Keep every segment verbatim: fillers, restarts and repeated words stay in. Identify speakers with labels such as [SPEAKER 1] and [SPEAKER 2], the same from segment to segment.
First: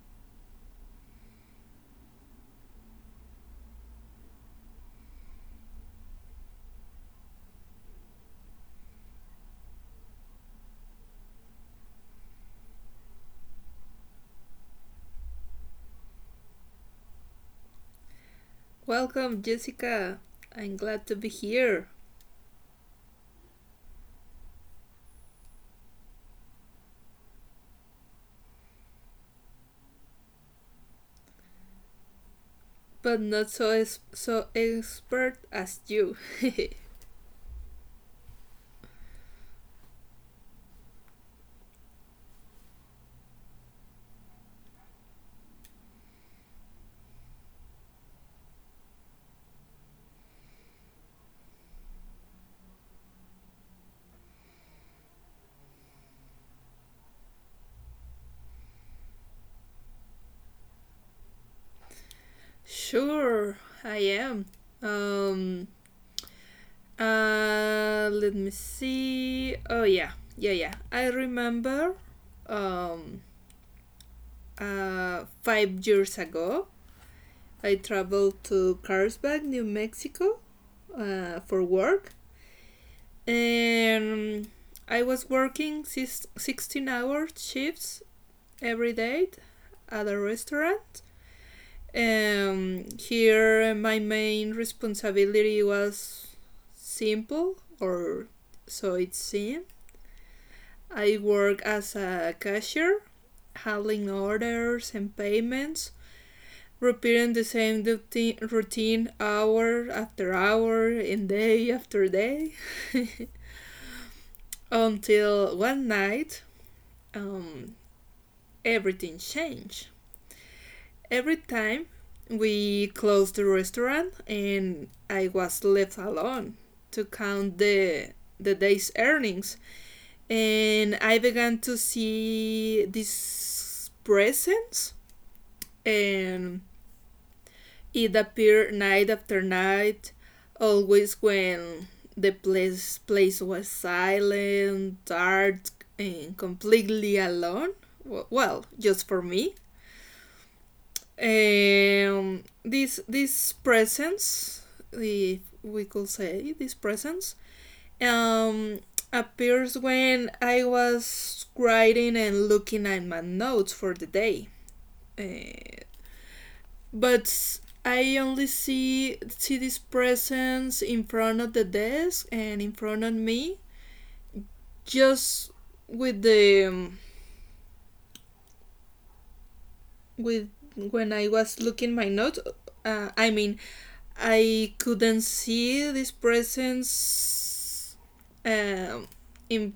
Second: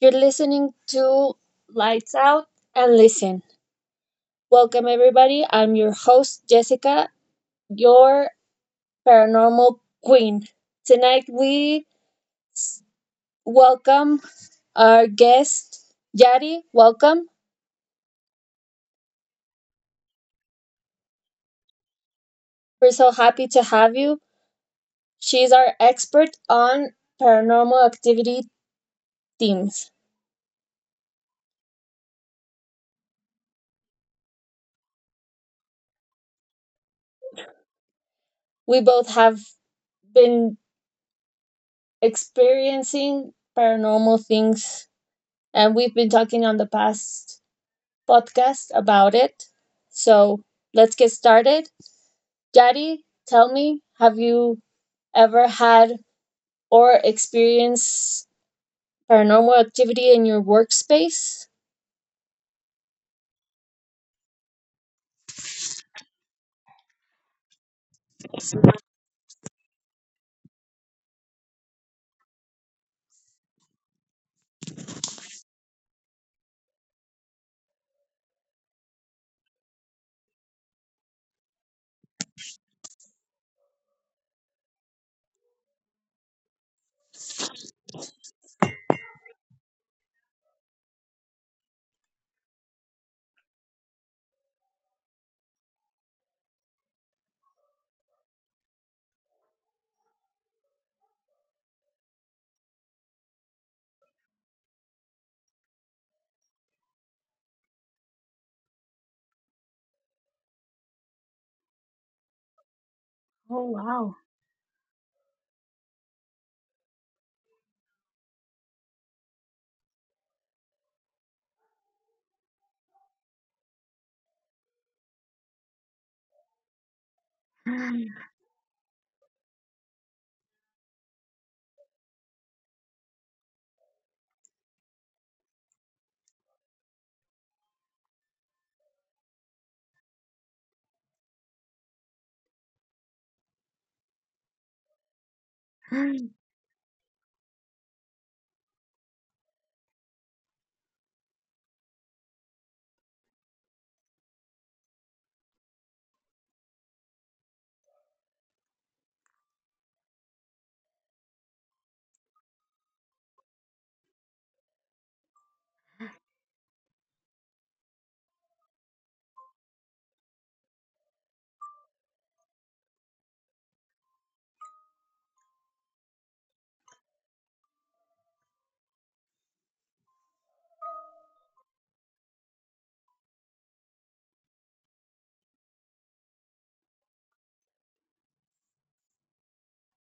[SPEAKER 1] You're listening to Lights Out and Listen. Welcome, everybody. I'm your host, Jessica, your paranormal queen. Tonight, we s- welcome our guest, Yari. Welcome.
[SPEAKER 2] Welcome, Jessica. I'm glad to be here,
[SPEAKER 1] We're so happy to have you. She's our expert on paranormal activity themes.
[SPEAKER 2] but not so es- so expert as you.
[SPEAKER 1] We both have been experiencing paranormal things. And we've been talking on the past podcast about it. So let's get started. Jaddy, tell me, have you ever had or experienced paranormal activity in your workspace?
[SPEAKER 2] Sure, I am. Um, uh, Let me see. Oh yeah, yeah, yeah. I remember. Um, uh, Five years ago, I traveled to Carlsbad, New Mexico, uh, for work, and I was working six hour shifts every date at a restaurant. Um, here, my main responsibility was simple, or so it seemed. I work as a cashier, handling orders and payments, repeating the same routine hour after hour and day after day until one night, um, everything changed. Every time we closed the restaurant and I was left alone to count the the day's earnings and I began to see this presence, and it appeared night after night, always when the place place was silent, dark, and completely alone. Well, just for me. Um, this this presence, if we could say this presence, um, appears when I was writing and looking at my notes for the day. Uh, but I only see see this presence in front of the desk and in front of me, just with the um, with when I was looking my notes. Uh, I mean, I couldn't see this presence, um, in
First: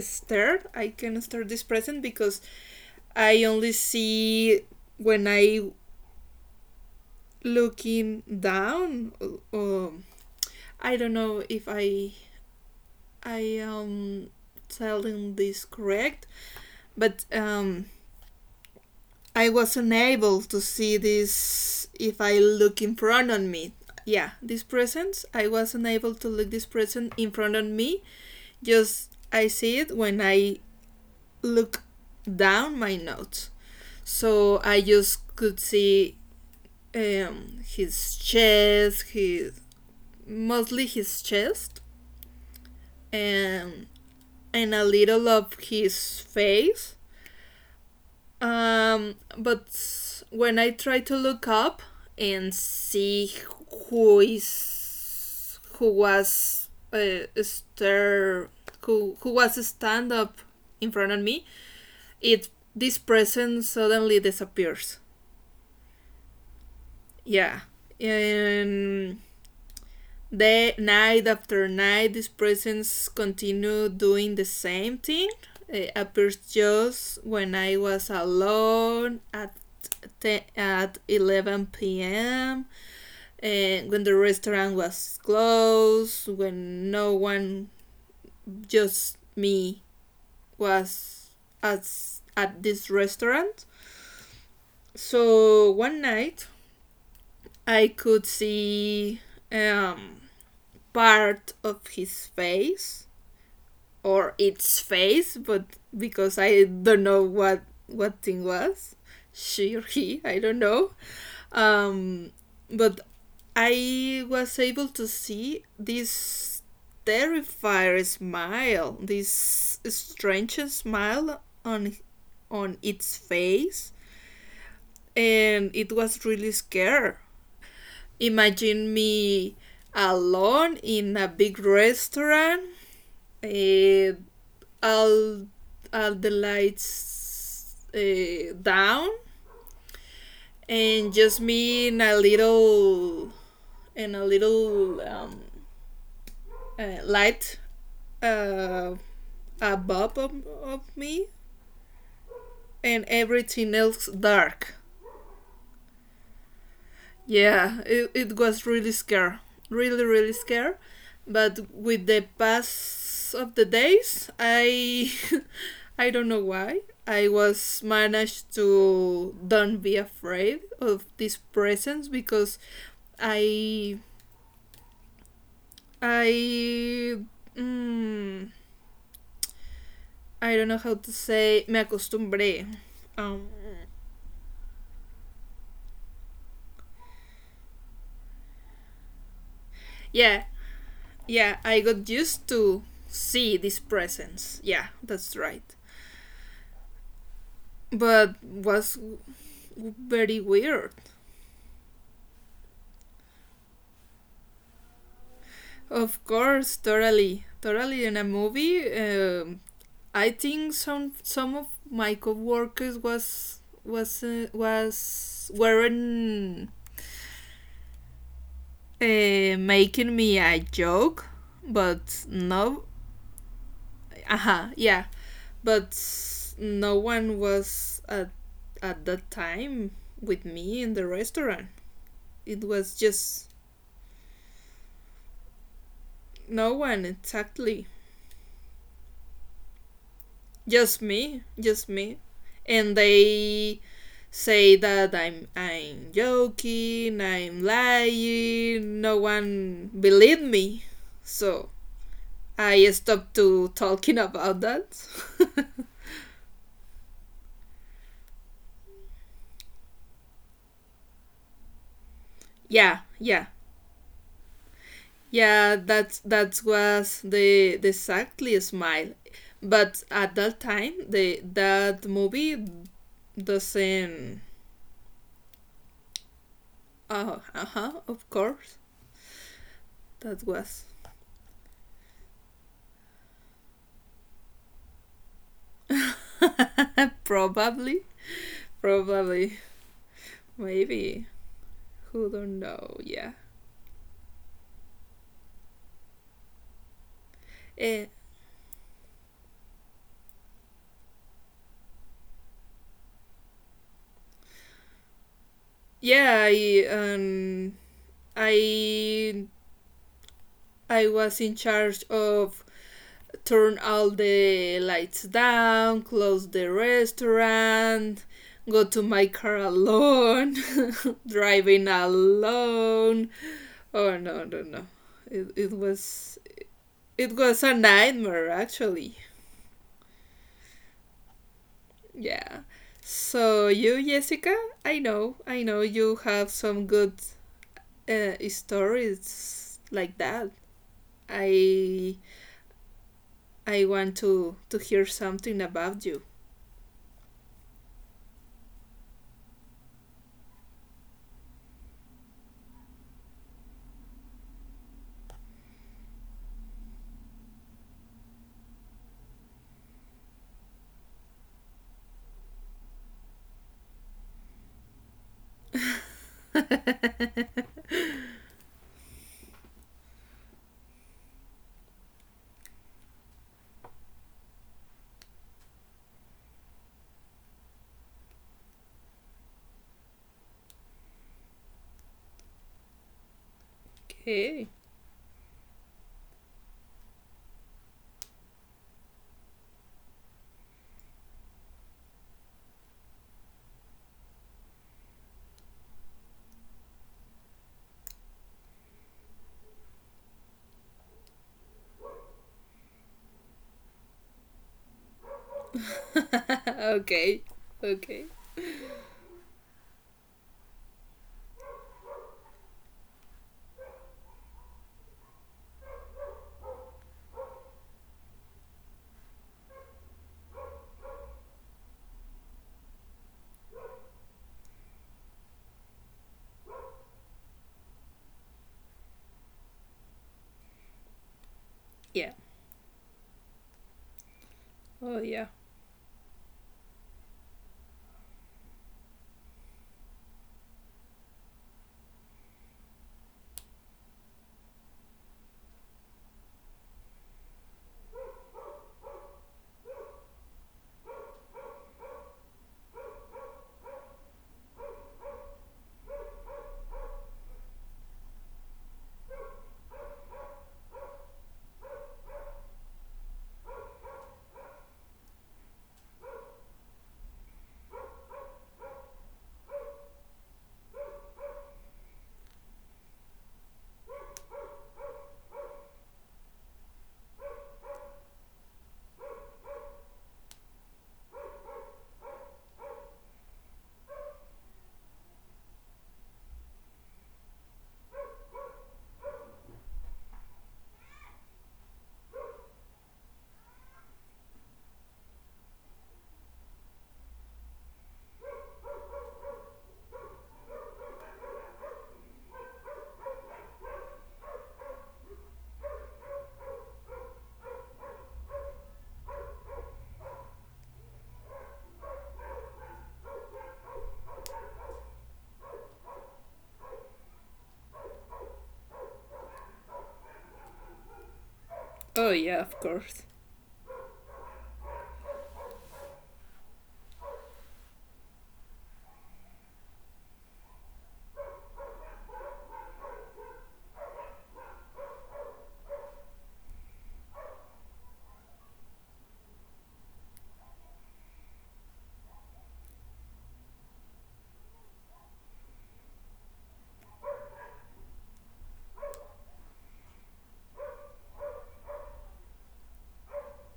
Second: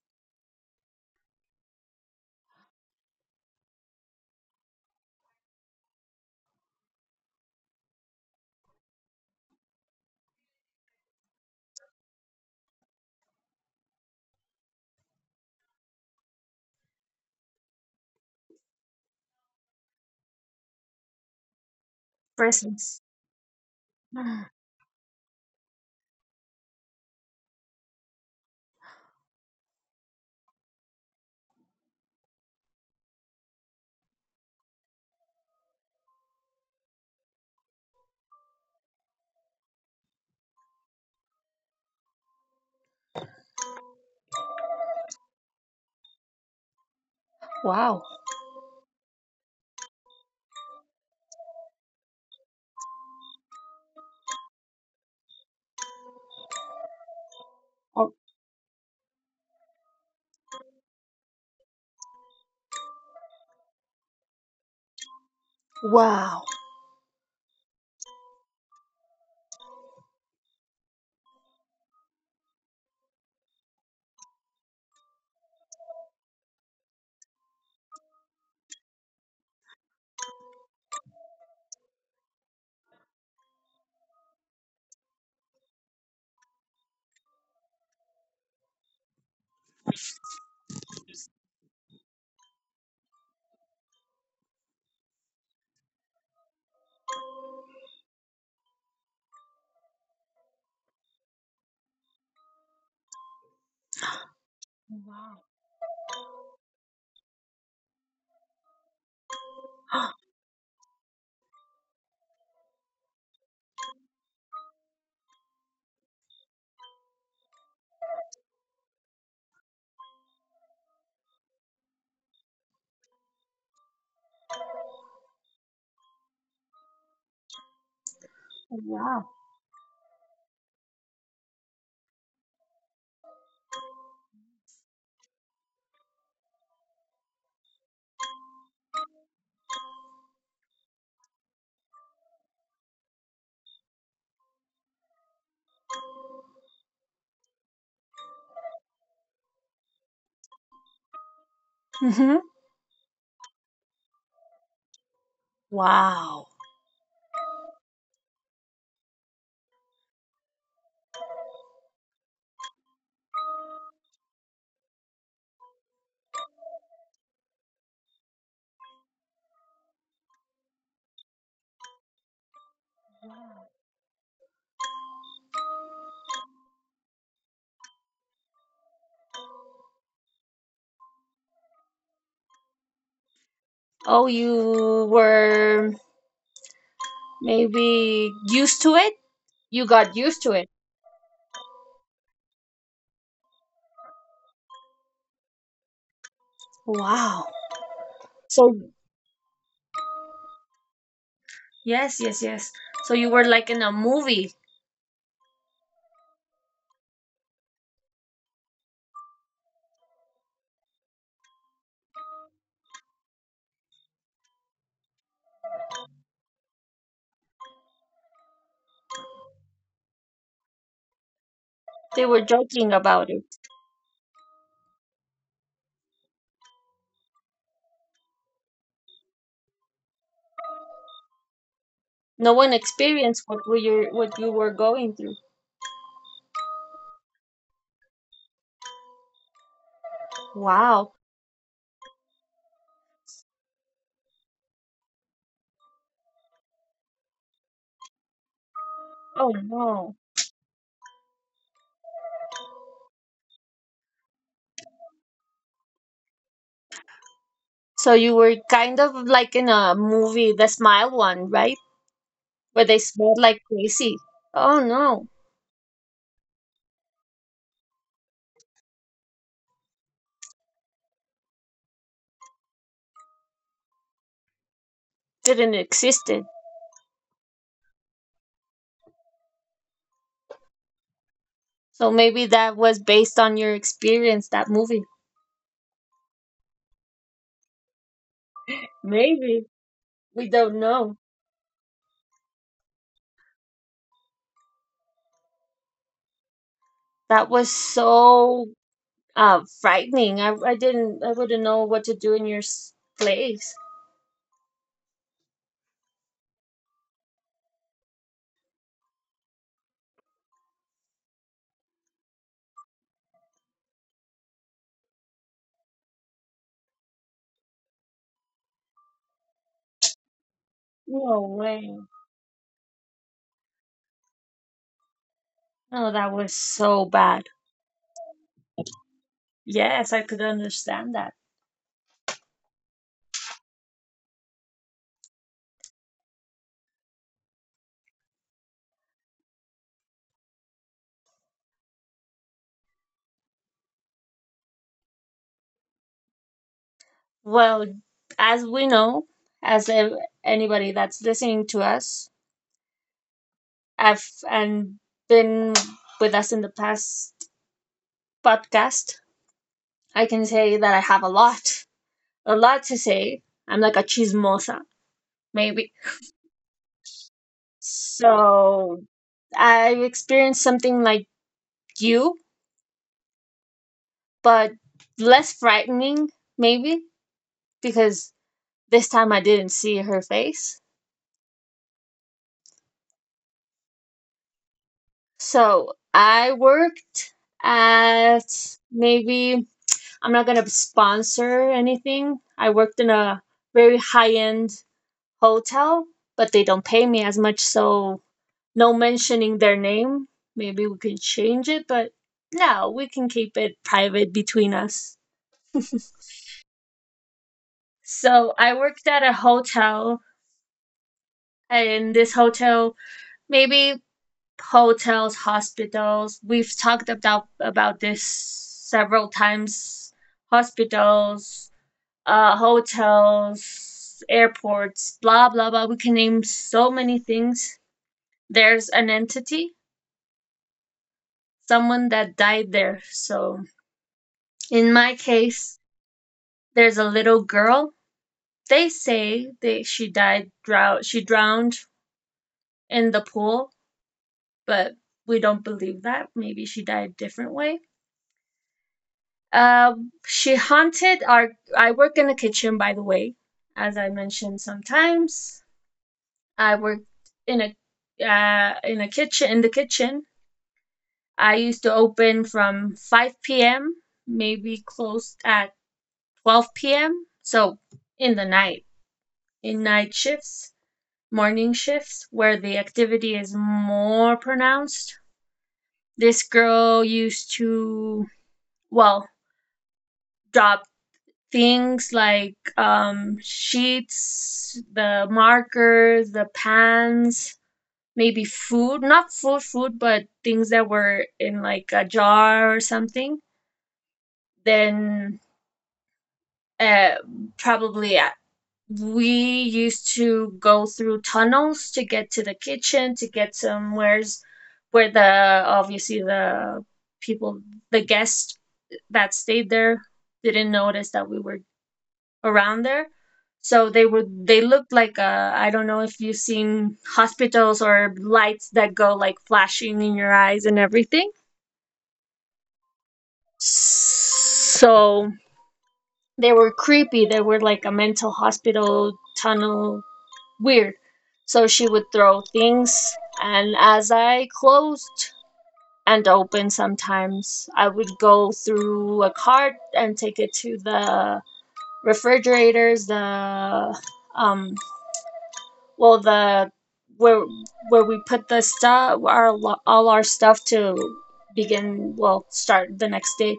[SPEAKER 2] start I can start this present because I only see when I looking down. uh, Um, I don't know if I I am telling this correct, but um, I was unable to see this if I look in
[SPEAKER 1] Presence.
[SPEAKER 2] front of me. Yeah, this presence. I was unable to look this present in front of me. Just I see it when I look down my notes. So I just could see, um, his chest, his mostly his chest, and and a little of his face.
[SPEAKER 1] Wow.
[SPEAKER 2] Um, but when I try to look up and see who is who was uh,
[SPEAKER 1] Oh,
[SPEAKER 2] stir who who was stand up in front of me, it this person suddenly disappears.
[SPEAKER 1] wow.
[SPEAKER 2] Yeah, and the night after night, these presence continue doing the same thing. It appears just when I was alone at at eleven p m and when the restaurant was closed, when no one, just me, was at at this restaurant. So one night I could see, um, part of his face or its face,
[SPEAKER 1] Wow.
[SPEAKER 2] but because I don't know what what thing was she or he, I don't know. Um, but I was able to see this terrified smile, this strange smile on on its face, and it was really scary. Imagine
[SPEAKER 1] Wow.
[SPEAKER 2] me alone in a big restaurant, uh, all all the lights uh, down, and just me in a little in a little um, uh, light, uh, above of, of me,
[SPEAKER 1] Hmm.
[SPEAKER 2] and everything else dark.
[SPEAKER 1] Wow.
[SPEAKER 2] Yeah, it, it was really scare, really, really scare. But with the pass of the days, I I don't know why I was managed to don't be afraid of this presence because I I mm, I don't know how to say me acostumbré. Um,
[SPEAKER 1] Oh, you were maybe used to it? You got used
[SPEAKER 2] yeah,
[SPEAKER 1] to it.
[SPEAKER 2] yeah, I got used to see this presence. Yeah, that's right.
[SPEAKER 1] Wow.
[SPEAKER 2] But
[SPEAKER 1] So.
[SPEAKER 2] was very weird.
[SPEAKER 1] Yes, yes, yes. So you were like in a movie.
[SPEAKER 2] Of course, totally, totally in a movie. Um, I think some some of my coworkers was was uh, was weren't uh, making me a joke, but
[SPEAKER 1] They were
[SPEAKER 2] no,
[SPEAKER 1] joking about it.
[SPEAKER 2] uh-huh, yeah, but no one was at at that time with me in the restaurant. It
[SPEAKER 1] No one
[SPEAKER 2] was just
[SPEAKER 1] experienced what we were, what you were going through.
[SPEAKER 2] no one exactly. Just
[SPEAKER 1] Wow.
[SPEAKER 2] me, just me. And they say that I'm I'm joking, I'm lying, no
[SPEAKER 1] Oh,
[SPEAKER 2] one
[SPEAKER 1] no.
[SPEAKER 2] believed me. So I stopped to talking about that.
[SPEAKER 1] So you were kind of like in a movie, the smile one, right?
[SPEAKER 2] Yeah,
[SPEAKER 1] Where they
[SPEAKER 2] yeah.
[SPEAKER 1] smiled like crazy. Oh, no.
[SPEAKER 2] Yeah, that's that was the the exactly smile. But at that time the that movie doesn't.
[SPEAKER 1] Didn't existed.
[SPEAKER 2] Oh, uh-huh, of course. That was
[SPEAKER 1] So maybe that was based on your experience, that movie.
[SPEAKER 2] probably. Probably.
[SPEAKER 1] Maybe. We don't
[SPEAKER 2] Maybe.
[SPEAKER 1] know.
[SPEAKER 2] Who don't know? Yeah.
[SPEAKER 1] That was
[SPEAKER 2] Eh,
[SPEAKER 1] so uh frightening. I I didn't I wouldn't know what to do in your s- place.
[SPEAKER 2] yeah, I um I I was in charge of turn all the lights down, close the restaurant, go to my car alone,
[SPEAKER 1] No
[SPEAKER 2] driving
[SPEAKER 1] way.
[SPEAKER 2] alone. Oh no, no, no. It, it
[SPEAKER 1] No,
[SPEAKER 2] was
[SPEAKER 1] that was so
[SPEAKER 2] it was
[SPEAKER 1] bad.
[SPEAKER 2] a nightmare actually.
[SPEAKER 1] Yes, I could understand that.
[SPEAKER 2] Yeah. So you, Jessica, I know, I know you have some good uh, stories like that. I I want to to hear something about you.
[SPEAKER 1] Well, as we know, as ev- anybody that's listening to us, I've and been with us in the past podcast, I can say that I have a lot, a lot to say. I'm like a chismosa, maybe. So I've experienced something like you, but less frightening, maybe, because this time I didn't see her face.
[SPEAKER 2] Okay.
[SPEAKER 1] So I worked at maybe, I'm not going to sponsor anything. I worked in a very high end hotel, but they don't pay me as much. So no mentioning their name. Maybe we can change it, but no, we can keep it private between us.
[SPEAKER 2] Okay. Okay.
[SPEAKER 1] So I worked at a hotel, and this hotel maybe hotels, hospitals. We've talked about about this several times. Hospitals, uh, hotels, airports, blah blah blah. We can name so many things. There's an entity, someone
[SPEAKER 2] Yeah.
[SPEAKER 1] that died there. So in
[SPEAKER 2] Oh
[SPEAKER 1] my
[SPEAKER 2] yeah.
[SPEAKER 1] case, there's a little girl. They say that she died, drow she drowned in the pool, but we don't believe that. Maybe she died a different way. Um, she haunted our. I work in the kitchen, by the way, as I mentioned sometimes. I worked in a uh, in a kitchen in the kitchen. I used to open from five p m, maybe closed at twelve p m. So in the night, in night shifts, morning shifts where the activity is more pronounced. This girl used to, well, job things like um, sheets, the markers, the pans, maybe food, not full food, but things that were in like a jar or something, then uh, probably uh, we used to go through tunnels to get to the kitchen, to get somewheres where the obviously the people, the guests that stayed there didn't notice that we were around there. So they were they looked like uh, I don't know if you've seen hospitals or lights that go like flashing in your eyes and everything.
[SPEAKER 2] Oh yeah, of course.
[SPEAKER 1] So they were creepy. They were like a mental hospital tunnel weird. So she would throw things, and as I closed and opened sometimes I would go through a cart and take it to the refrigerators, the um well the where where we put the stuff, our all our stuff to begin well, start the next day.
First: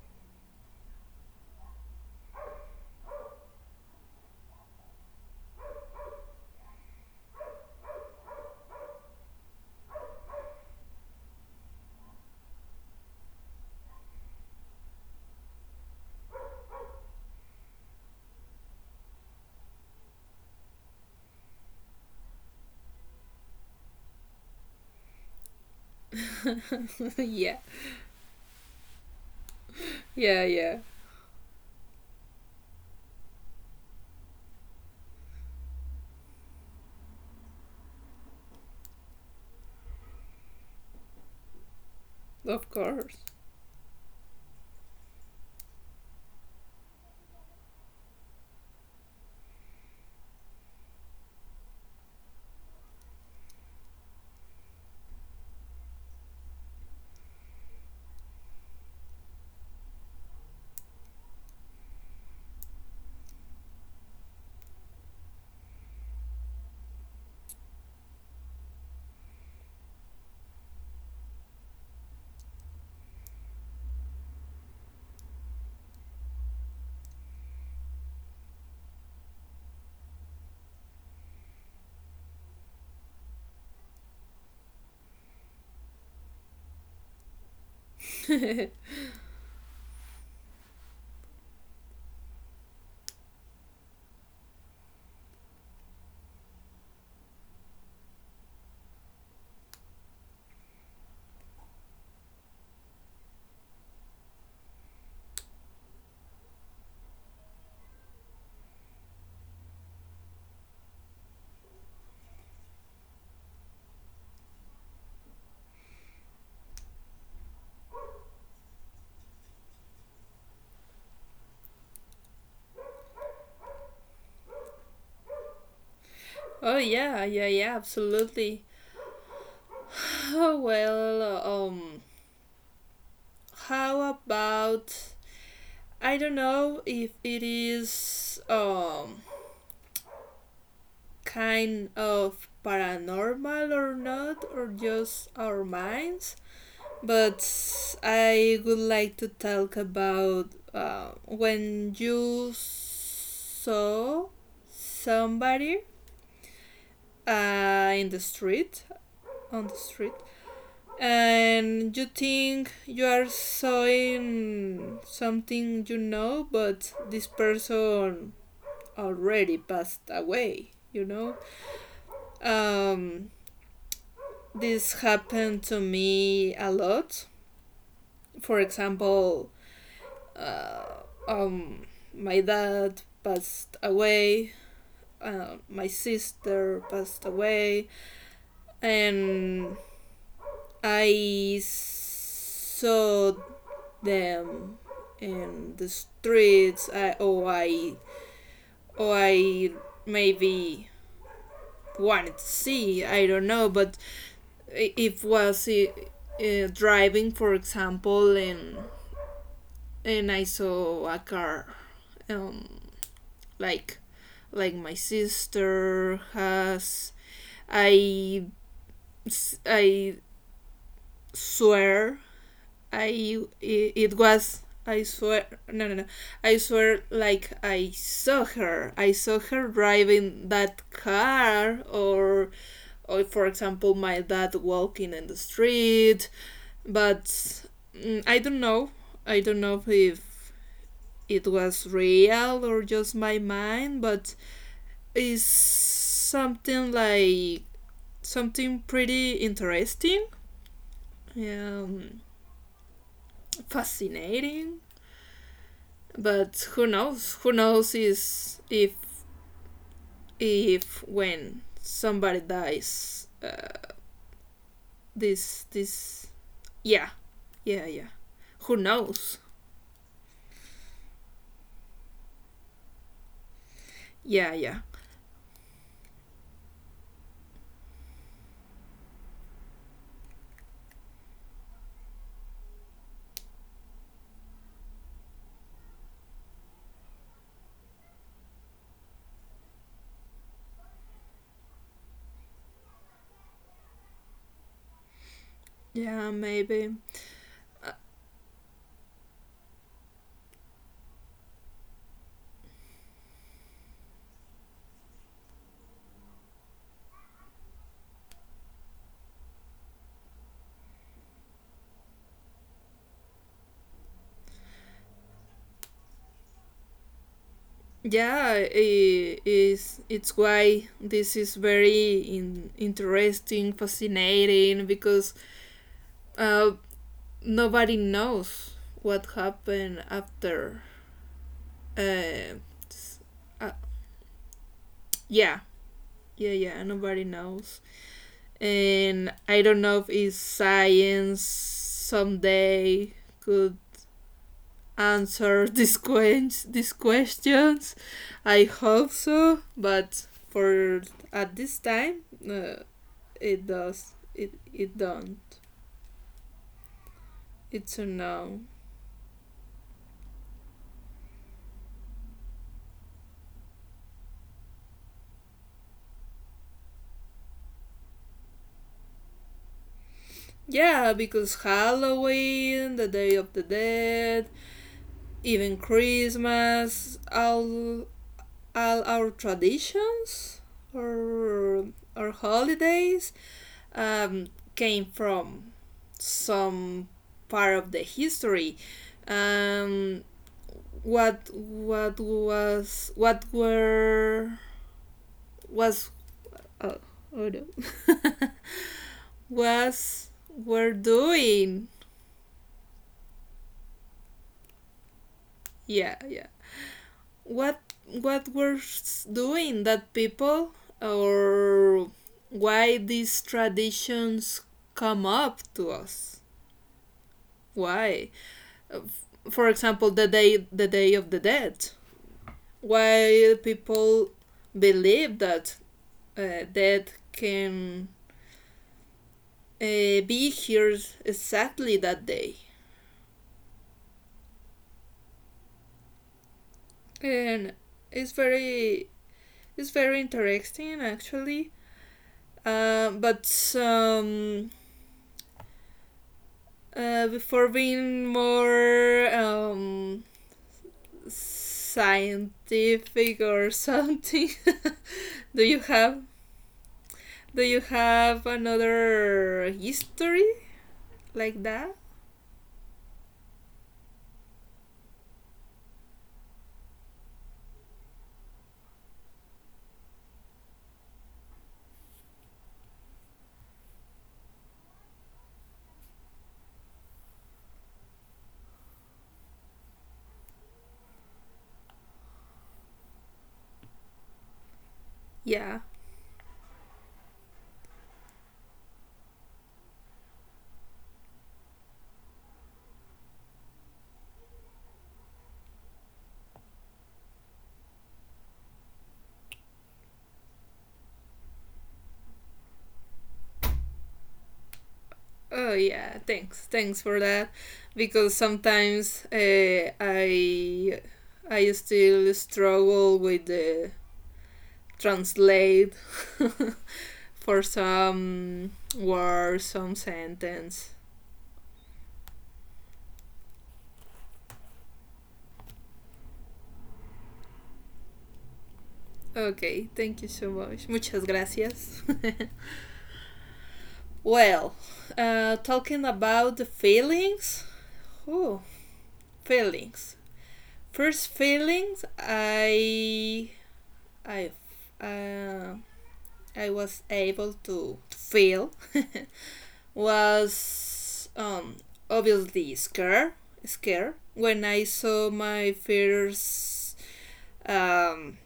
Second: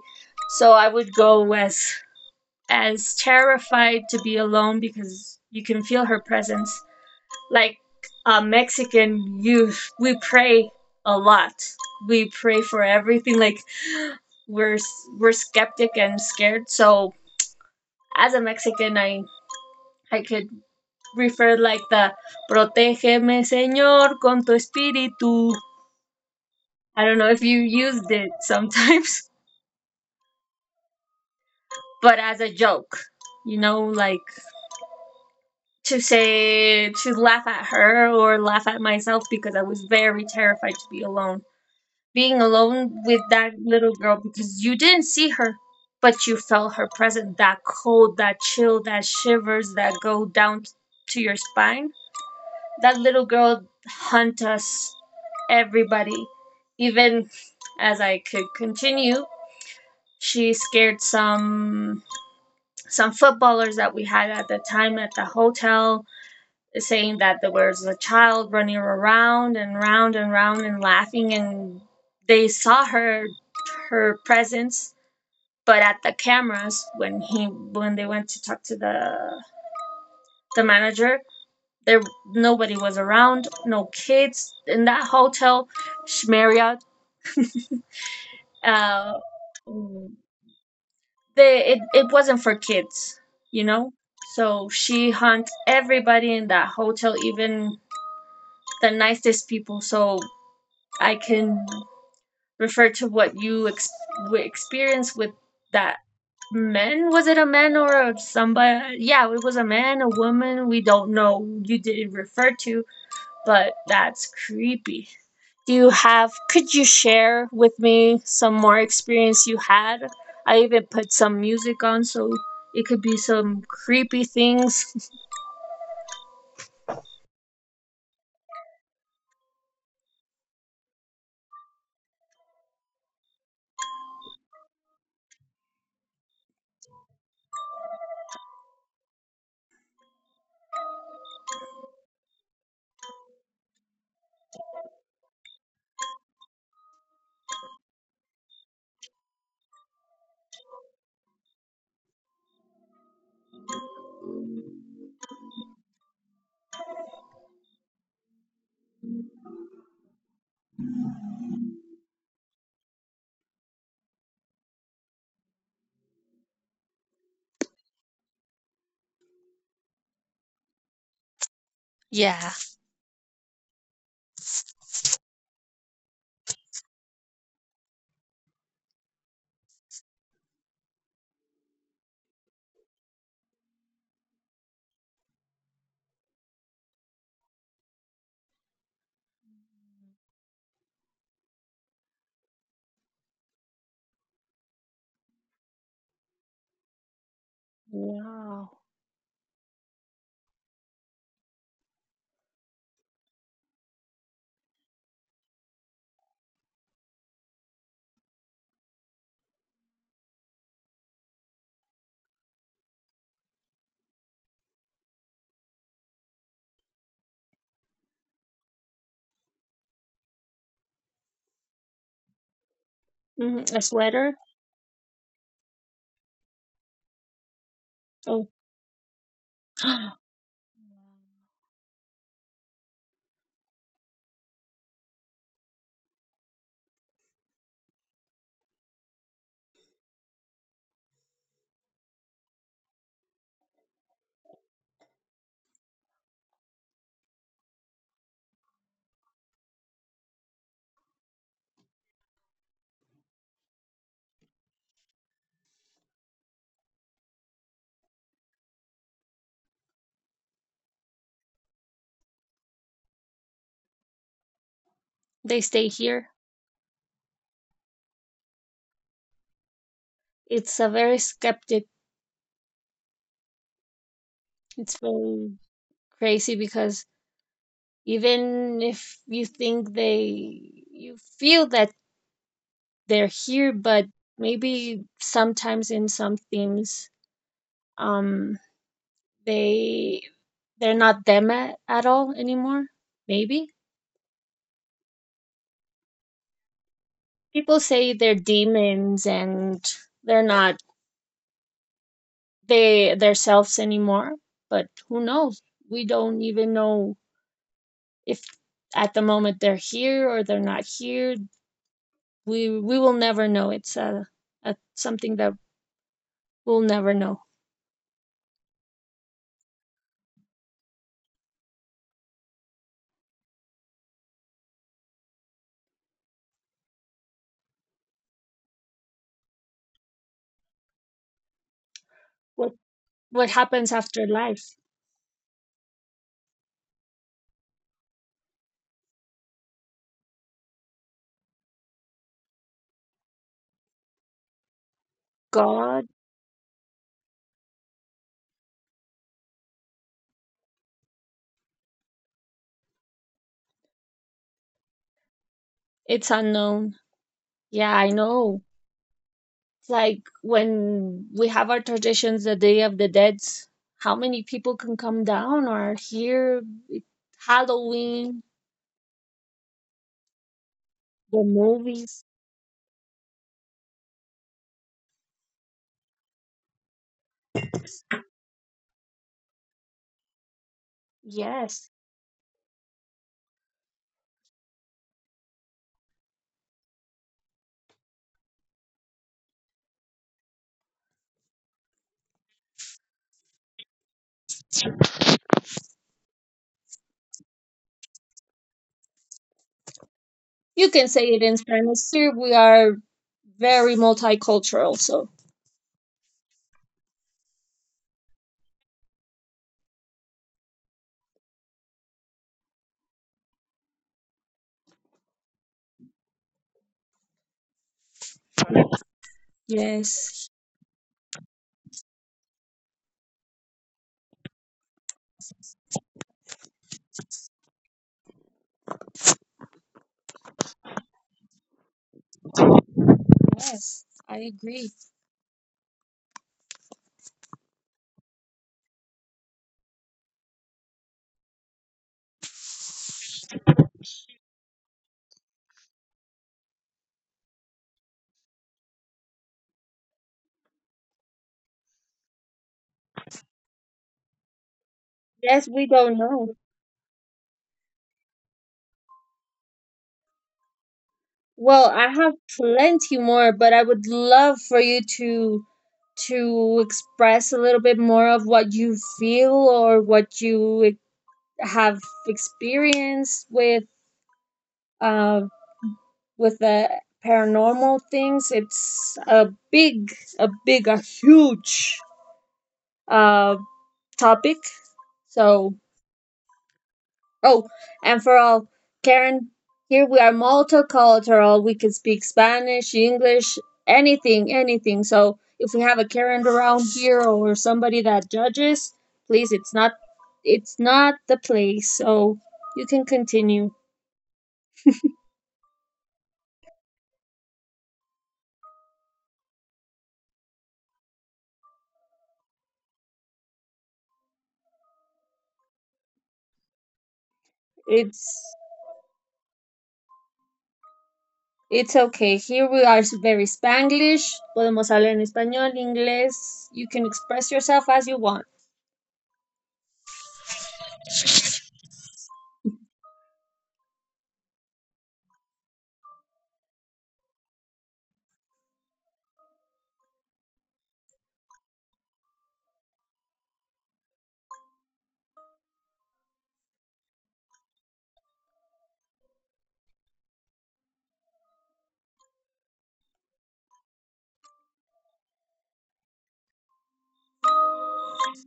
[SPEAKER 1] So I would go as as terrified to be alone because you can feel her presence. Like a Mexican, you we pray a lot. We pray for everything. Like, we're we're skeptic and scared, so as a Mexican, i i could refer like the Protégeme, Señor, con tu espíritu. I don't know if
[SPEAKER 2] Yeah.
[SPEAKER 1] you used it sometimes,
[SPEAKER 2] Yeah, yeah.
[SPEAKER 1] but as a joke, you know, like, to say, to laugh at her or laugh at myself because I was very terrified to be alone. Being
[SPEAKER 2] Of
[SPEAKER 1] alone
[SPEAKER 2] course.
[SPEAKER 1] with that little girl, because you didn't see her, but you felt her presence, that cold, that chill, that shivers that go down t- to your spine. That little girl hunt us everybody. Even as I could continue, she scared some some footballers that we had at the time at the hotel, saying that there was a child running around and round and round and laughing, and they saw her her presence. But at the cameras, when he when they went to talk to the the manager, there nobody was around, no kids in that hotel. Marriott, uh, the it, it wasn't for kids, you know? So she hunts everybody in that hotel, even the nicest people. So I can refer to what you ex- experienced with that man. Was it a man or a somebody? Yeah, it was a man, a woman. We don't know. You didn't refer to, but that's creepy. Do you have, could you share with me some more experience you had? I even put some music on so it could be some creepy things.
[SPEAKER 2] Oh yeah, yeah, yeah, absolutely. Oh well, um how about I don't know if it is um kind of paranormal or not or just our minds, but I would like to talk about, uh, when you saw somebody uh, in the street on the street, and you think you are seeing something you know but this person already passed away, you know?
[SPEAKER 1] Yeah.
[SPEAKER 2] Um, this happened to me a lot. For example, uh, um, my dad passed away, uh, my sister passed away, and I saw them in the streets. I, oh, I,
[SPEAKER 1] Wow.
[SPEAKER 2] oh, I maybe wanted to see. I don't know, but if was uh, driving, for example, and and I saw a car, um, like like my sister has, I I swear I
[SPEAKER 1] Mm, a
[SPEAKER 2] it
[SPEAKER 1] sweater?
[SPEAKER 2] was I swear, no, no, no, I swear like I saw
[SPEAKER 1] Oh,
[SPEAKER 2] her I saw her driving that car, or or for example my dad walking in the street, but mm, I don't know. I don't know if it was real or just my mind, but it's something like something pretty interesting, um, fascinating. But who knows? Who knows is if if when somebody dies, uh,
[SPEAKER 1] they
[SPEAKER 2] this
[SPEAKER 1] stay
[SPEAKER 2] this
[SPEAKER 1] here.
[SPEAKER 2] yeah, yeah, yeah. Who knows?
[SPEAKER 1] It's a very skeptic.
[SPEAKER 2] Yeah, yeah,
[SPEAKER 1] It's very crazy, because even if you think they, you feel that they're here, but maybe sometimes in some themes, um, they they're not them at, at all anymore. Maybe
[SPEAKER 2] yeah, maybe.
[SPEAKER 1] people say they're demons, and they're not they themselves anymore. But who knows? We don't even know if at the moment they're here or they're not here. We we will never know. It's a, a something that we'll never know.
[SPEAKER 2] Yeah, I- is it's why this is very in, interesting, fascinating because uh, nobody knows what happened after. Uh,
[SPEAKER 1] what
[SPEAKER 2] s-
[SPEAKER 1] what
[SPEAKER 2] uh,
[SPEAKER 1] happens after life.
[SPEAKER 2] yeah, yeah, yeah. Nobody knows, and I don't know if it's science someday could answer these
[SPEAKER 1] God,
[SPEAKER 2] questions. These questions, I hope so, but for at this time. Uh, It does. It it don't.
[SPEAKER 1] it's unknown. Yeah,
[SPEAKER 2] It's a
[SPEAKER 1] I
[SPEAKER 2] no.
[SPEAKER 1] know. It's like when we have our traditions, the day of the dead. How many people can come down or here. Halloween.
[SPEAKER 2] Yeah,
[SPEAKER 1] The
[SPEAKER 2] because
[SPEAKER 1] movies.
[SPEAKER 2] Halloween, the Day of the Dead, even Christmas, all all our traditions or
[SPEAKER 1] Yes.
[SPEAKER 2] our holidays, um, came from some part of the history. Um, what what was what were was, oh, oh no. Was
[SPEAKER 1] You
[SPEAKER 2] were
[SPEAKER 1] can say it in
[SPEAKER 2] doing.
[SPEAKER 1] Spanish. Here we are very multicultural, so
[SPEAKER 2] Yeah, yeah. What what were s- doing that people, or why these traditions come up to us? Why? Uh, For example, the
[SPEAKER 1] yes,
[SPEAKER 2] day the day of the dead. Why people believe that uh, death can uh, be here exactly that day,
[SPEAKER 1] yes, I agree.
[SPEAKER 2] and it's very it's very interesting actually. Uh, but um, uh, before being more, um, scientific or something,
[SPEAKER 1] Yes,
[SPEAKER 2] do
[SPEAKER 1] we
[SPEAKER 2] you
[SPEAKER 1] don't
[SPEAKER 2] have
[SPEAKER 1] know.
[SPEAKER 2] do you have another history like
[SPEAKER 1] Well,
[SPEAKER 2] that?
[SPEAKER 1] I have plenty more, but I would love for you to to express a little bit more of what you feel or what you have experience with uh, with the paranormal things. It's a big, a big, a huge uh, topic. So,
[SPEAKER 2] Yeah.
[SPEAKER 1] oh, and for all, Karen, here we are multicultural. We can speak Spanish, English, anything, anything. So, if we have a Karen around here or somebody that judges, please, it's not, it's not the place. So, you can continue.
[SPEAKER 2] Oh yeah. Thanks. Thanks for that. Because sometimes, uh, I I still struggle with the translate for
[SPEAKER 1] It's
[SPEAKER 2] some word, some sentence.
[SPEAKER 1] It's okay. Here we are very Spanglish. Podemos hablar en español, inglés. You can express yourself as you want.
[SPEAKER 2] Okay, thank you so much. Muchas gracias. Well, uh, talking about the feelings. Oh, feelings. First feelings, I, I, uh, I was able to feel was, um, obviously scare, scare when I saw my first, um,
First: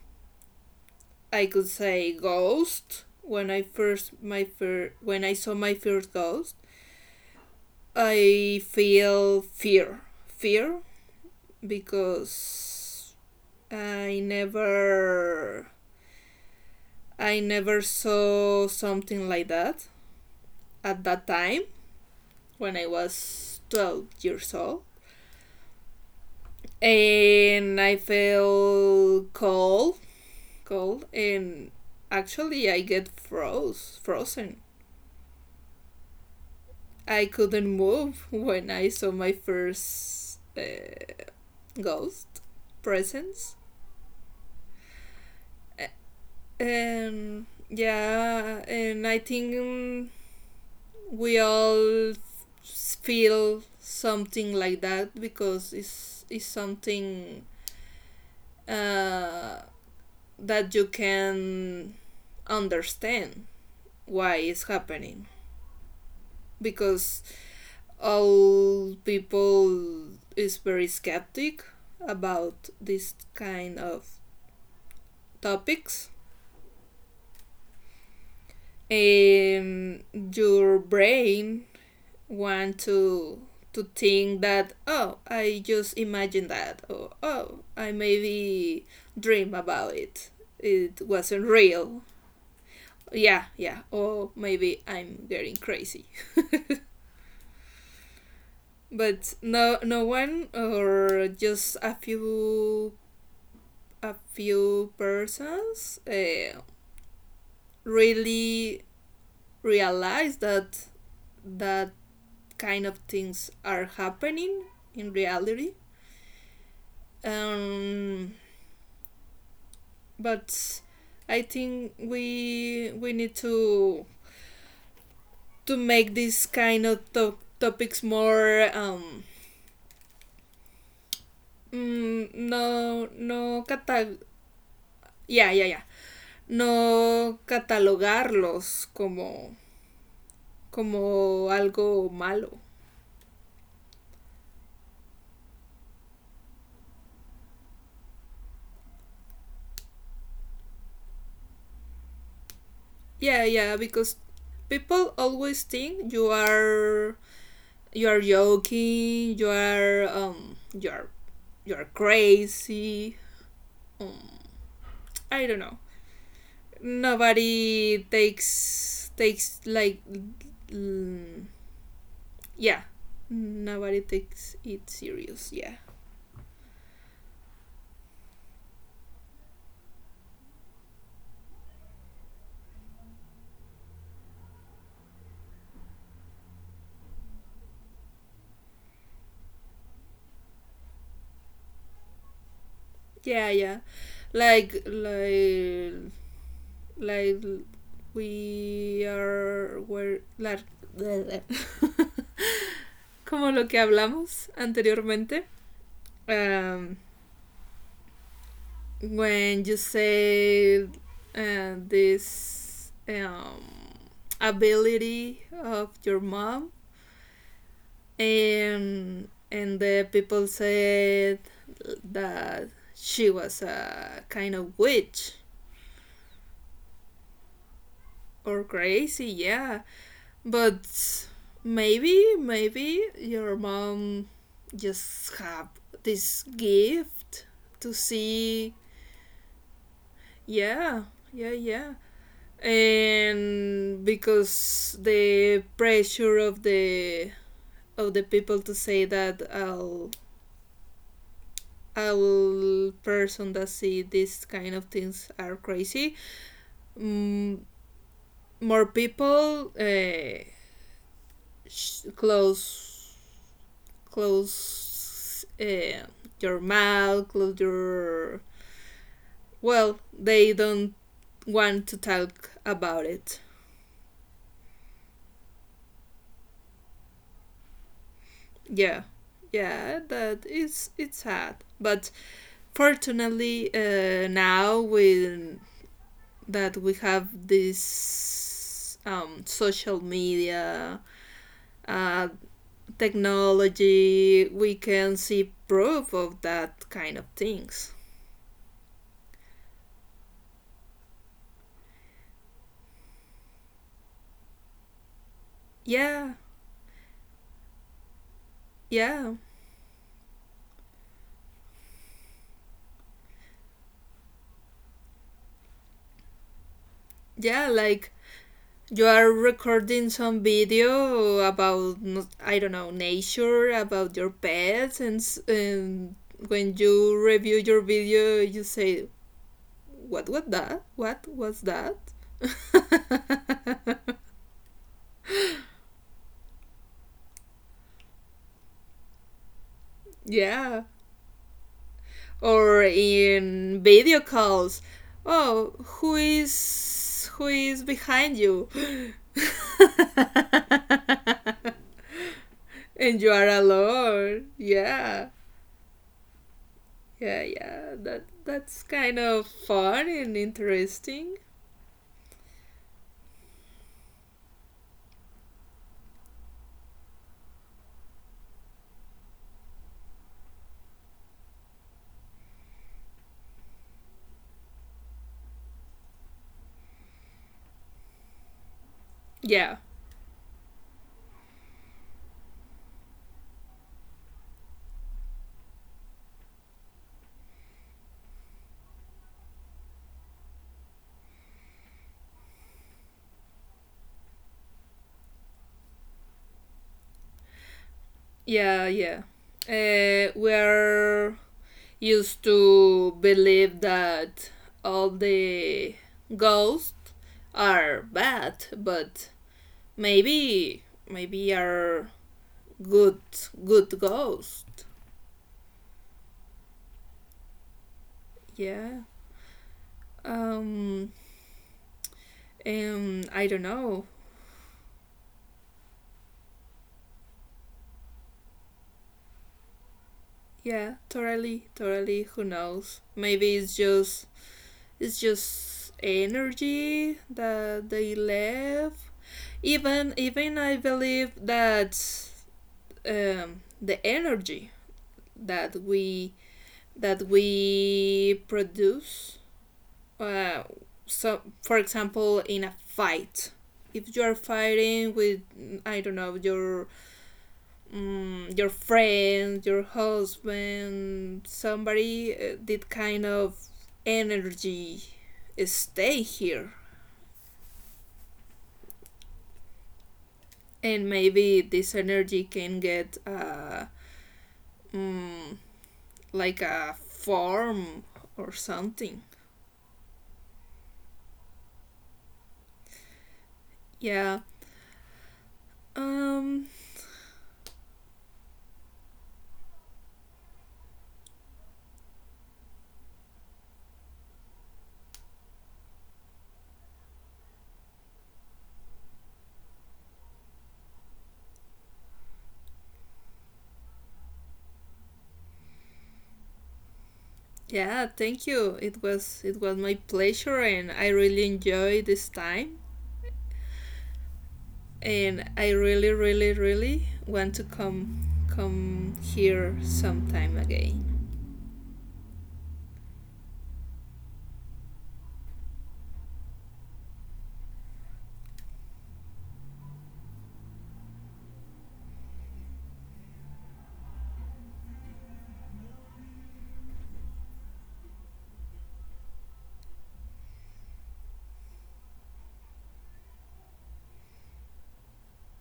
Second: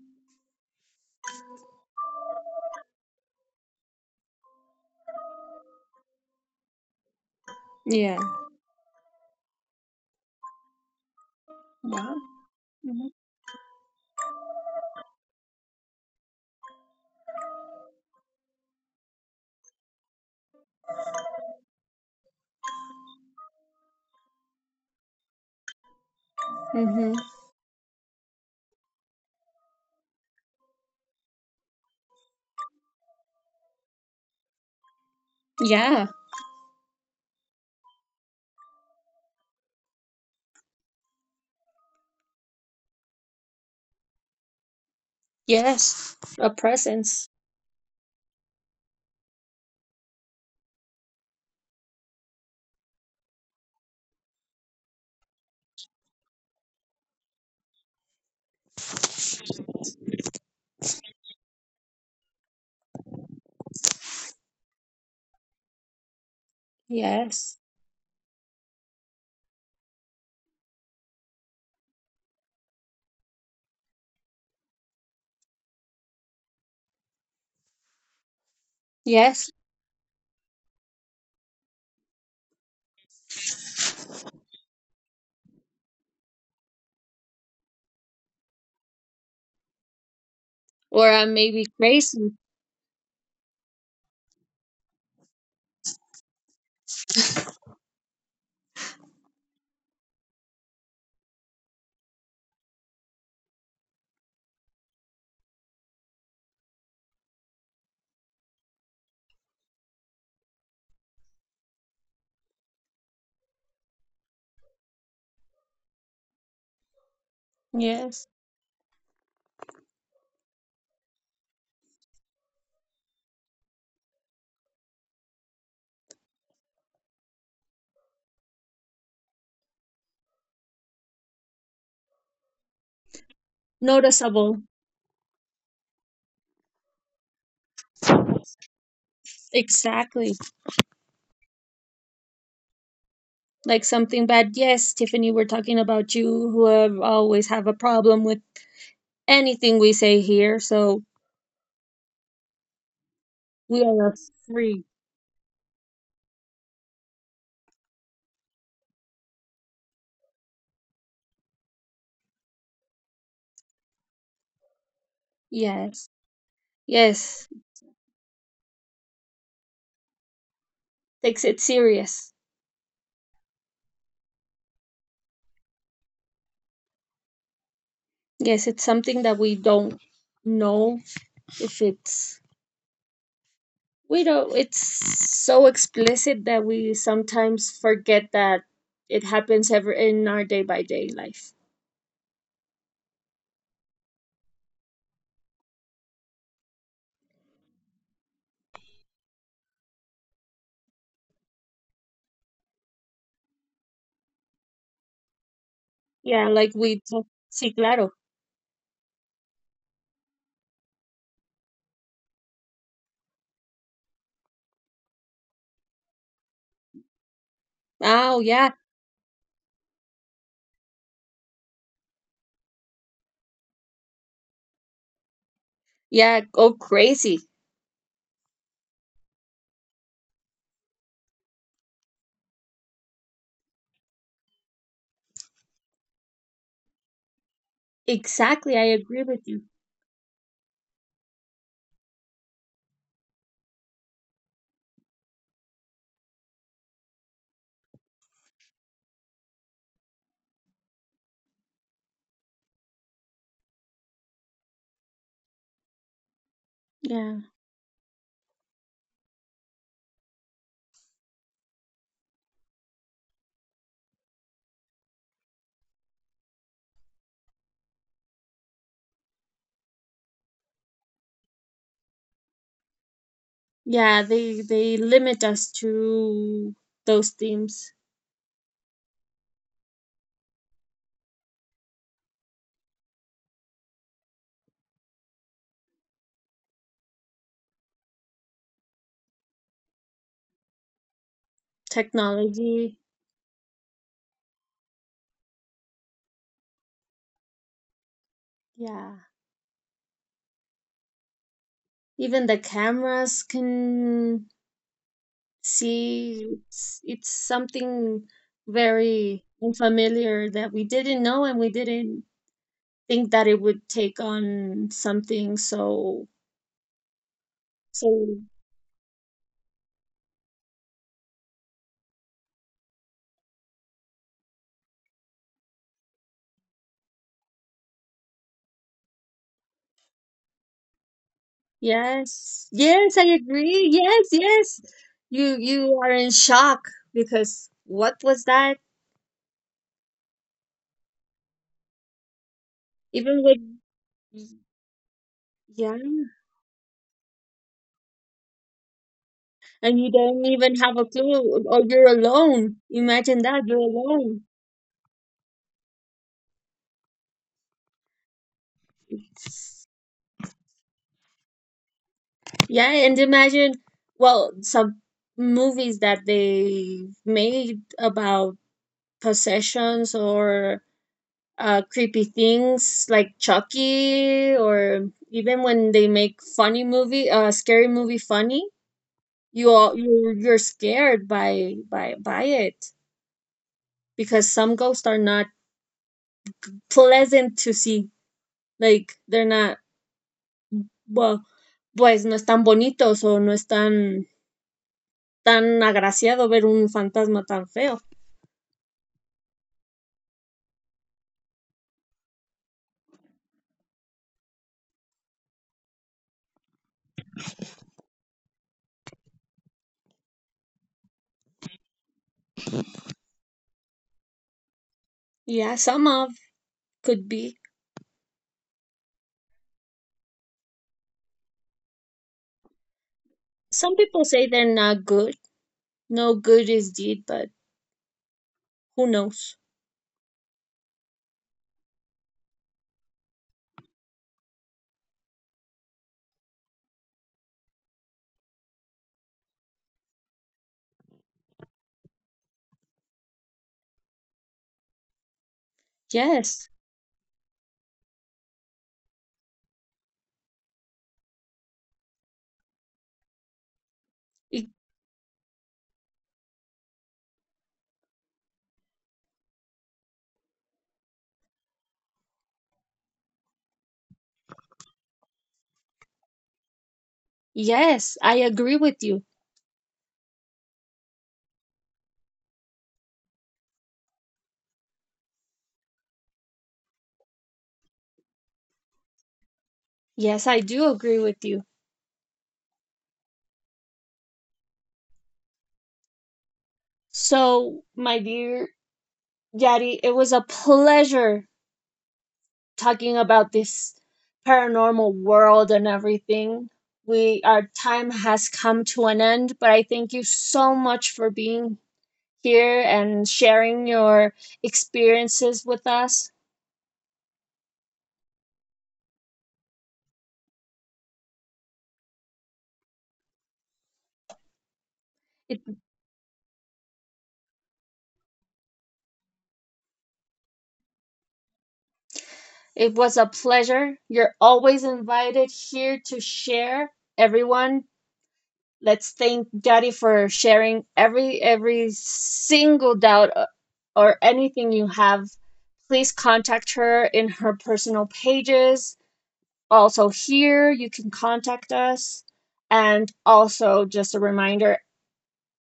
[SPEAKER 2] I could say ghost. When I first my fir- when I saw my first ghost,
[SPEAKER 1] Yeah.
[SPEAKER 2] I feel fear, fear
[SPEAKER 1] Wow. Mm-hmm.
[SPEAKER 2] because I never I never saw something like that at that time when I was twelve years old.
[SPEAKER 1] Mm-hmm.
[SPEAKER 2] And I feel cold, cold, and actually I get froze, frozen.
[SPEAKER 1] Yeah.
[SPEAKER 2] I couldn't move when I saw my first, uh, ghost presence.
[SPEAKER 1] Yes. A presence.
[SPEAKER 2] And yeah, and I think, mm, we all feel something like that because it's, it's something uh, that you can understand why it's happening. Because
[SPEAKER 1] Yes.
[SPEAKER 2] all people is very skeptic about this kind of topics.
[SPEAKER 1] Yes.
[SPEAKER 2] um, your brain want to to think that, oh, I just imagine that, or oh, I maybe dream about it, it
[SPEAKER 1] Or I
[SPEAKER 2] wasn't
[SPEAKER 1] may be
[SPEAKER 2] real.
[SPEAKER 1] crazy.
[SPEAKER 2] Yeah, yeah, or maybe I'm getting crazy. But no, no one or just a few a few persons, uh, really realize that that kind of things are happening in reality.
[SPEAKER 1] Yes.
[SPEAKER 2] Um, but I think we we need to to make these kind of to- topics more um mm, no no cata
[SPEAKER 1] Noticeable.
[SPEAKER 2] yeah, yeah, yeah, no catalogarlos como
[SPEAKER 1] Exactly.
[SPEAKER 2] como algo malo.
[SPEAKER 1] Like something bad. Yes, Tiffany, we're talking about you who have always have a problem with anything we say here. So
[SPEAKER 2] Yeah, yeah,
[SPEAKER 1] we
[SPEAKER 2] because
[SPEAKER 1] are free.
[SPEAKER 2] people always think you are you are joking, you are um you are you are crazy. Um, I don't know.
[SPEAKER 1] Yes. Yes.
[SPEAKER 2] Nobody takes takes like,
[SPEAKER 1] Takes
[SPEAKER 2] mm,
[SPEAKER 1] it serious.
[SPEAKER 2] yeah. Nobody takes it serious. Yeah.
[SPEAKER 1] Yes, it's something that we don't know if it's we don't it's so explicit that we sometimes forget that it happens ever in our day by day life.
[SPEAKER 2] Yeah, yeah. Like like like we are where like como lo que hablamos anteriormente.
[SPEAKER 1] Yeah, like
[SPEAKER 2] Um,
[SPEAKER 1] we talk- sí, claro.
[SPEAKER 2] when you say, uh, this, um, ability of your mom,
[SPEAKER 1] Oh, yeah,
[SPEAKER 2] and and the people said that she was a kind of witch
[SPEAKER 1] yeah, go crazy.
[SPEAKER 2] or crazy, yeah. But maybe, maybe your mom just have this gift to see.
[SPEAKER 1] Exactly, I agree with you.
[SPEAKER 2] Yeah, yeah, yeah. And because the pressure of the of the people to say that all all person that see these kind of things are crazy,
[SPEAKER 1] Yeah.
[SPEAKER 2] mm, more people, uh, sh- close close uh, your mouth, close your, well, they don't want to talk about it.
[SPEAKER 1] Yeah, they they limit us to those themes.
[SPEAKER 2] Yeah, yeah, that is it's sad, but fortunately, uh, now we that we have this, um, social media, uh,
[SPEAKER 1] Technology,
[SPEAKER 2] technology, we can see proof of that kind of things.
[SPEAKER 1] yeah. Even the cameras can
[SPEAKER 2] Yeah,
[SPEAKER 1] see. It's, it's, something
[SPEAKER 2] yeah,
[SPEAKER 1] very unfamiliar that we didn't know, and we didn't think that it would take on something so
[SPEAKER 2] yeah.
[SPEAKER 1] so
[SPEAKER 2] Like you are recording some video about, not- I don't know, nature, about your pets, and, s- and when you review your video, you say, "What was that? What was that?"
[SPEAKER 1] Yes, yes, I agree. Yes, yes. You you are in shock because what was that.
[SPEAKER 2] Yeah. Or
[SPEAKER 1] Even with,
[SPEAKER 2] in video calls, oh,
[SPEAKER 1] yeah.
[SPEAKER 2] who is who is behind you?
[SPEAKER 1] And you don't even have a clue, or you're alone.
[SPEAKER 2] And you
[SPEAKER 1] Imagine
[SPEAKER 2] are
[SPEAKER 1] that you're alone.
[SPEAKER 2] alone. Yeah. Yeah, yeah, that that's kind of fun and interesting.
[SPEAKER 1] Yeah, and imagine, well, some movies that they made about possessions or uh, creepy things like Chucky, or even when they make funny movie, uh, scary movie funny, you
[SPEAKER 2] Yeah,
[SPEAKER 1] all you're, you're scared by by by it, because some ghosts are not pleasant to see. Like, they're not, well, pues no es tan bonitos o no es tan tan agraciado ver un fantasma tan feo.
[SPEAKER 2] yeah, yeah. Uh, we're used to believe that all the ghosts are bad, but maybe, maybe are good, good ghosts.
[SPEAKER 1] Yeah, some of could be.
[SPEAKER 2] Yeah. Um. Um. I don't
[SPEAKER 1] Some
[SPEAKER 2] know.
[SPEAKER 1] people say they're not good. No good is deed, but who knows?
[SPEAKER 2] Yeah. Totally. Totally. Who knows? Maybe it's just it's just energy that they left. Even even I believe that, um, the energy that we
[SPEAKER 1] Yes.
[SPEAKER 2] that we produce. Uh, so, for example, in a fight, if you are
[SPEAKER 1] y-
[SPEAKER 2] fighting with, I don't know, your, um, your friend, your husband, somebody, uh, that kind of energy stay here,
[SPEAKER 1] Yes, I agree with you.
[SPEAKER 2] and maybe this energy can get, uh, mm, like a form or something.
[SPEAKER 1] Yes, I do agree with you.
[SPEAKER 2] Yeah. Um.
[SPEAKER 1] So, my dear Yadi, it was a pleasure talking about this paranormal world and everything. We our time has come to an end, but I thank you so much for being here and sharing your experiences with us.
[SPEAKER 2] Yeah. Thank you. It was it was my pleasure, and I really enjoyed this time. And
[SPEAKER 1] It
[SPEAKER 2] I really, really, really want to come come here sometime again.
[SPEAKER 1] It was a pleasure. You're always invited here to share. Everyone, let's thank Daddy for sharing every every single doubt, uh, or anything you have. Please contact her in her personal pages. Also here, you can contact us. And also, just a reminder,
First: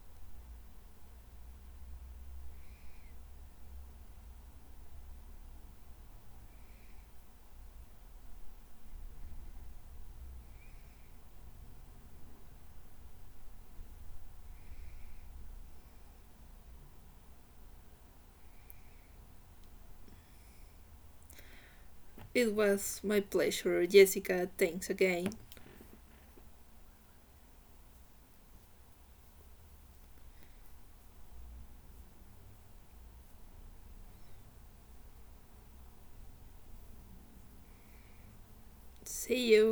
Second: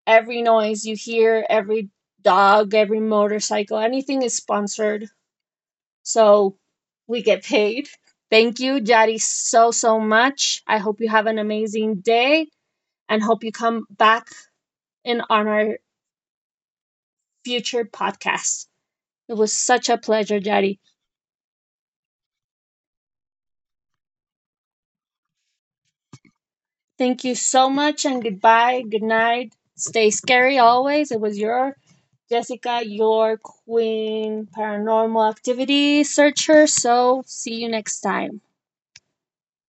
[SPEAKER 1] every noise you hear, every dog, every motorcycle, anything is sponsored so we get paid. Thank you, Jari, so, so much. I hope you have an amazing day and hope you come back in on our future podcast. It was such a pleasure, Jari.
[SPEAKER 2] It was my pleasure, Jessica. Thanks again.
[SPEAKER 1] Thank you so much, and goodbye. Good night. Stay scary always. It was your Jessica, your queen paranormal activity searcher. So see you next time.
[SPEAKER 2] See